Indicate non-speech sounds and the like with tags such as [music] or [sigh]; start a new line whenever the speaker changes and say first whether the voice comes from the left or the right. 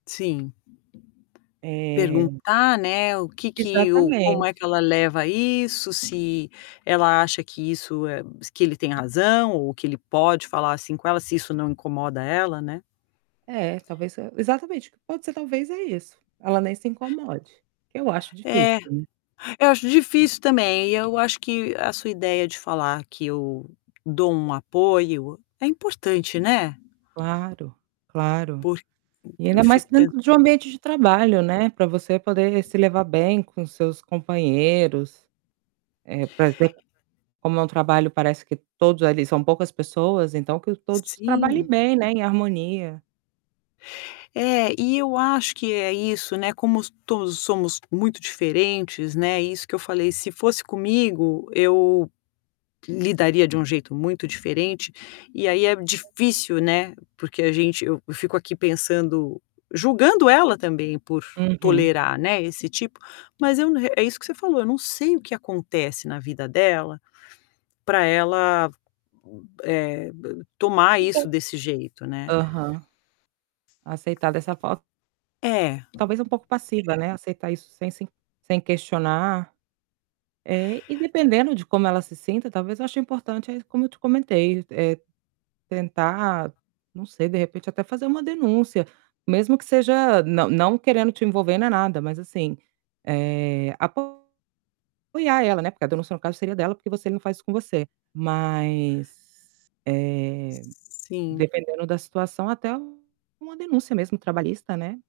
left: Sim.
right: Eh
left: Perguntar, né, o que que ou como
right: Exatamente.
left: é que ela leva isso, se ela acha que isso é que ele tenha razão ou que ele pode falar assim com ela, se isso não incomoda ela, né.
right: É, talvez se exatamente, pode ser, talvez é isso, ela nem se incomode, que eu acho difícil,
left: É,
right: né.
left: eu acho difícil também. Eu acho que a sua ideia de falar que eu dou um apoio, é importante, né?
right: Claro, claro.
left: Porq
right: E
left: eu
right: ainda mais
left: fico pens
right: dentro de um ambiente de trabalho, né, pra você poder se levar bem com seus companheiros, eh, por exemplo, como é um trabalho parece que todos ali são poucas pessoas, então que o
left: Si
right: todos
left: sim
right: trabalhem bem, né, em harmonia.
left: É, e eu acho que é isso, né, como s todos somos muito diferentes, né, isso que eu falei, se fosse comigo eu lidaria de um jeito muito diferente. E aí é difícil, né, porque a gente eu fico aqui pensando julgando ela também por
right: Uhum.
left: tolerar, né, esse tipo, mas eu n é isso que você falou, eu não sei o que acontece na vida dela pra ela, eh, ba tomar isso
right: [unintelligible]
left: desse jeito, né.
right: aham. Aceitar dessa forma
left: É.
right: talvez um pouco passiva, né. Aceitar isso sem se sem questionar. É, e dependendo de como ela se sinta, talvez eu ache importante aí como eu te comentei, é tentar não sei, de repente até fazer uma denúncia, mesmo que seja não não querendo te envolver nem nada, mas, assim, eh, apoiar ela, né, porque a denúncia no caso seria dela, porque você não faz isso com você. Mas, eh,
left: Sim.
right: dependendo da situação, até uma denúncia mesmo trabalhista, né.